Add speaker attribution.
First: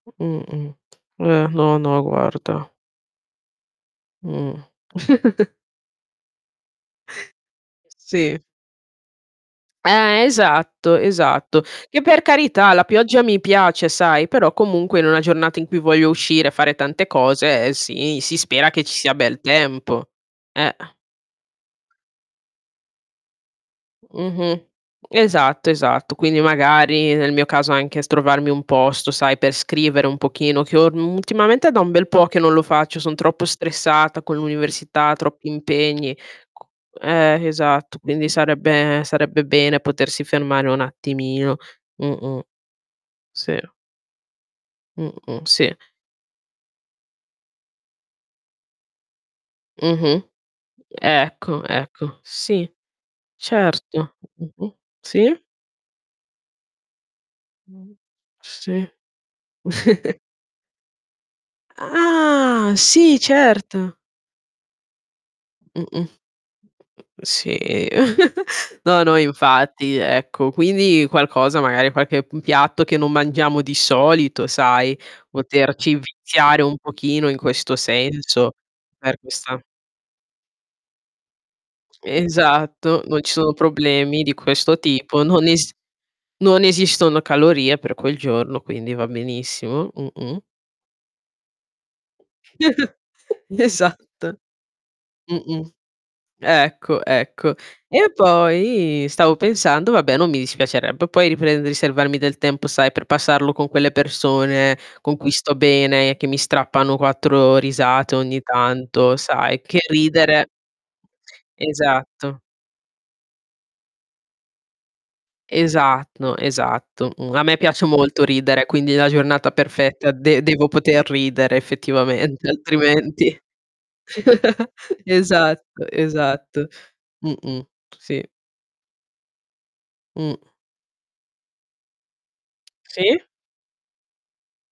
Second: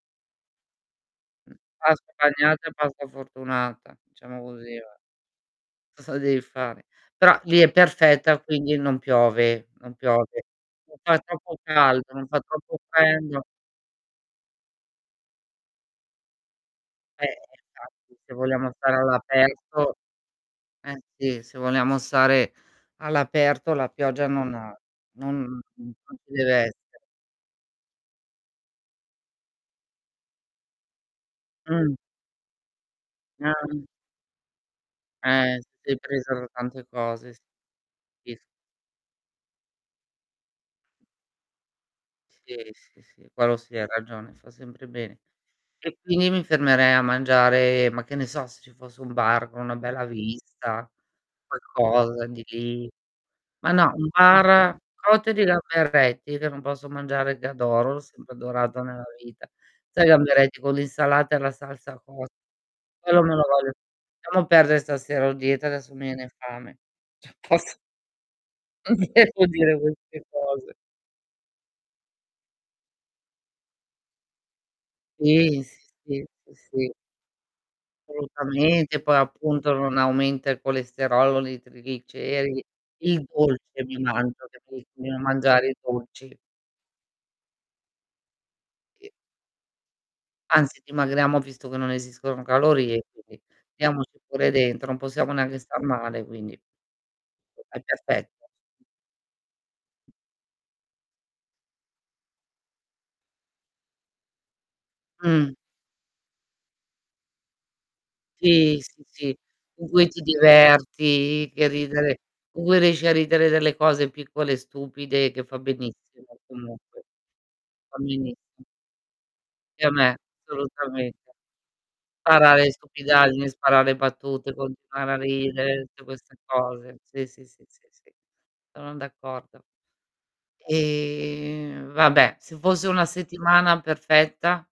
Speaker 1: Mh-mh. Eh,
Speaker 2: Mhmm,
Speaker 1: no, no
Speaker 2: pasta bagnata
Speaker 1: guarda.
Speaker 2: e pasta fortunata, diciamo
Speaker 1: Mh.
Speaker 2: così va. Cosa devi fare? Però lì è perfetta
Speaker 1: Sì.
Speaker 2: quindi non piove non
Speaker 1: Eh,
Speaker 2: piove.
Speaker 1: esatto,
Speaker 2: Non fa troppo
Speaker 1: esatto. Che
Speaker 2: caldo,
Speaker 1: per
Speaker 2: non fa
Speaker 1: carità
Speaker 2: troppo
Speaker 1: la pioggia mi
Speaker 2: freddo.
Speaker 1: piace sai, però comunque in una giornata in cui voglio uscire e fare tante
Speaker 2: Eh
Speaker 1: cose, ehm,
Speaker 2: esatto,
Speaker 1: sì
Speaker 2: se
Speaker 1: si spera
Speaker 2: vogliamo
Speaker 1: che ci
Speaker 2: stare
Speaker 1: sia bel
Speaker 2: all'aperto
Speaker 1: tempo. Eh.
Speaker 2: eh, sì se vogliamo stare all'aperto la pioggia non
Speaker 1: Mh-mh.
Speaker 2: non n
Speaker 1: Esatto, esatto.
Speaker 2: non ci
Speaker 1: Quindi
Speaker 2: deve essere.
Speaker 1: magari nel mio caso anche s trovarmi un posto sai per scrivere un pochino che orm ultimamente è da un
Speaker 2: Mh.
Speaker 1: bel po' che non lo faccio, son troppo
Speaker 2: Ah.
Speaker 1: stressata con l'università, troppi
Speaker 2: Eh, se sei
Speaker 1: impegni,
Speaker 2: presa da
Speaker 1: co
Speaker 2: tante cose s
Speaker 1: eh, esatto quindi
Speaker 2: [unintelligible]
Speaker 1: sarebbe sarebbe bene potersi fermare un attimino. Mh-mh.
Speaker 2: Sì, sì, sì, quello
Speaker 1: Sì.
Speaker 2: sì hai ragione, fa sempre bene.
Speaker 1: Mh-mh, sì.
Speaker 2: E quindi mi fermerei a mangiare, ma che ne so, se ci fosse un bar con una bella
Speaker 1: Mh-mh.
Speaker 2: vista,
Speaker 1: Ecco, ecco.
Speaker 2: qualcosa
Speaker 1: Sì,
Speaker 2: di ma no un
Speaker 1: certo.
Speaker 2: bar
Speaker 1: Mh-mh,
Speaker 2: cotte di
Speaker 1: sì.
Speaker 2: gamberetti che non posso mangiare che adoro,
Speaker 1: Mh,
Speaker 2: l'ho sempre adorato
Speaker 1: sì.
Speaker 2: nella vita. Sai i gamberetti con l'insalata e la salsa cot
Speaker 1: Ah, sì,
Speaker 2: quello me lo voglio
Speaker 1: certo.
Speaker 2: lasciamo perdere stasera ho dieta adesso mi
Speaker 1: Mh-mh.
Speaker 2: viene fame. Cioè
Speaker 1: Sì,
Speaker 2: poss Non
Speaker 1: no, no
Speaker 2: devo dire
Speaker 1: infatti
Speaker 2: queste
Speaker 1: ecco.
Speaker 2: cose.
Speaker 1: Quindi qualcosa, magari qualche p piatto che non mangiamo di solito sai,
Speaker 2: Sì, sì,
Speaker 1: poterci
Speaker 2: sì, sì,
Speaker 1: viziare un
Speaker 2: sì.
Speaker 1: pochino in questo senso,
Speaker 2: Assolutamente poi
Speaker 1: per questa
Speaker 2: appunto non aumenta il colesterolo, li i trigliceri
Speaker 1: Esatto, non
Speaker 2: il
Speaker 1: ci sono
Speaker 2: dolce mi
Speaker 1: problemi di
Speaker 2: mangio,
Speaker 1: questo
Speaker 2: capisci,
Speaker 1: tipo,
Speaker 2: [unintelligible]
Speaker 1: non
Speaker 2: mangiare
Speaker 1: esi
Speaker 2: i dolci.
Speaker 1: non esistono calorie per quel giorno quindi va
Speaker 2: Che
Speaker 1: benissimo. Mh-mh
Speaker 2: Anzi dimagriamo visto che non esistono calorie quindi, diamoci
Speaker 1: Esatto.
Speaker 2: pure dentro non possiamo neanche
Speaker 1: Mh-mh,
Speaker 2: star male quindi
Speaker 1: ecco, ecco.
Speaker 2: è
Speaker 1: E
Speaker 2: perfetto.
Speaker 1: poi stavo pensando vabbè non mi dispiacerebbe poi riprendere riservarmi del tempo sai, per passarlo con quelle persone con cui
Speaker 2: Mh.
Speaker 1: sto bene che mi strappano 4 risate ogni
Speaker 2: Sì, sì,
Speaker 1: tanto,
Speaker 2: sì,
Speaker 1: sai, che
Speaker 2: in cui ti
Speaker 1: ridere
Speaker 2: diverti, che ridere,
Speaker 1: Esatto.
Speaker 2: con cui riesci a ridere delle cose piccole e stupide che fa
Speaker 1: Esatto,
Speaker 2: benissimo comunque,
Speaker 1: esatto. Uhm, a me piace
Speaker 2: fa
Speaker 1: molto
Speaker 2: benissimo.
Speaker 1: ridere quindi la giornata
Speaker 2: E a
Speaker 1: perfetta
Speaker 2: me
Speaker 1: de devo poter
Speaker 2: assolutamente.
Speaker 1: ridere effettivamente
Speaker 2: Sparare le
Speaker 1: altrimenti
Speaker 2: stupidaggini, sparare battute, continuare a ridere,
Speaker 1: esatto,
Speaker 2: tutte queste
Speaker 1: esatto.
Speaker 2: cose. Sì, sì, sì,
Speaker 1: Mh-mh,
Speaker 2: sì, sì.
Speaker 1: sì.
Speaker 2: Sono d'accordo.
Speaker 1: Mh.
Speaker 2: Ehm, vabbè se fosse una
Speaker 1: Sì?
Speaker 2: settimana perfetta?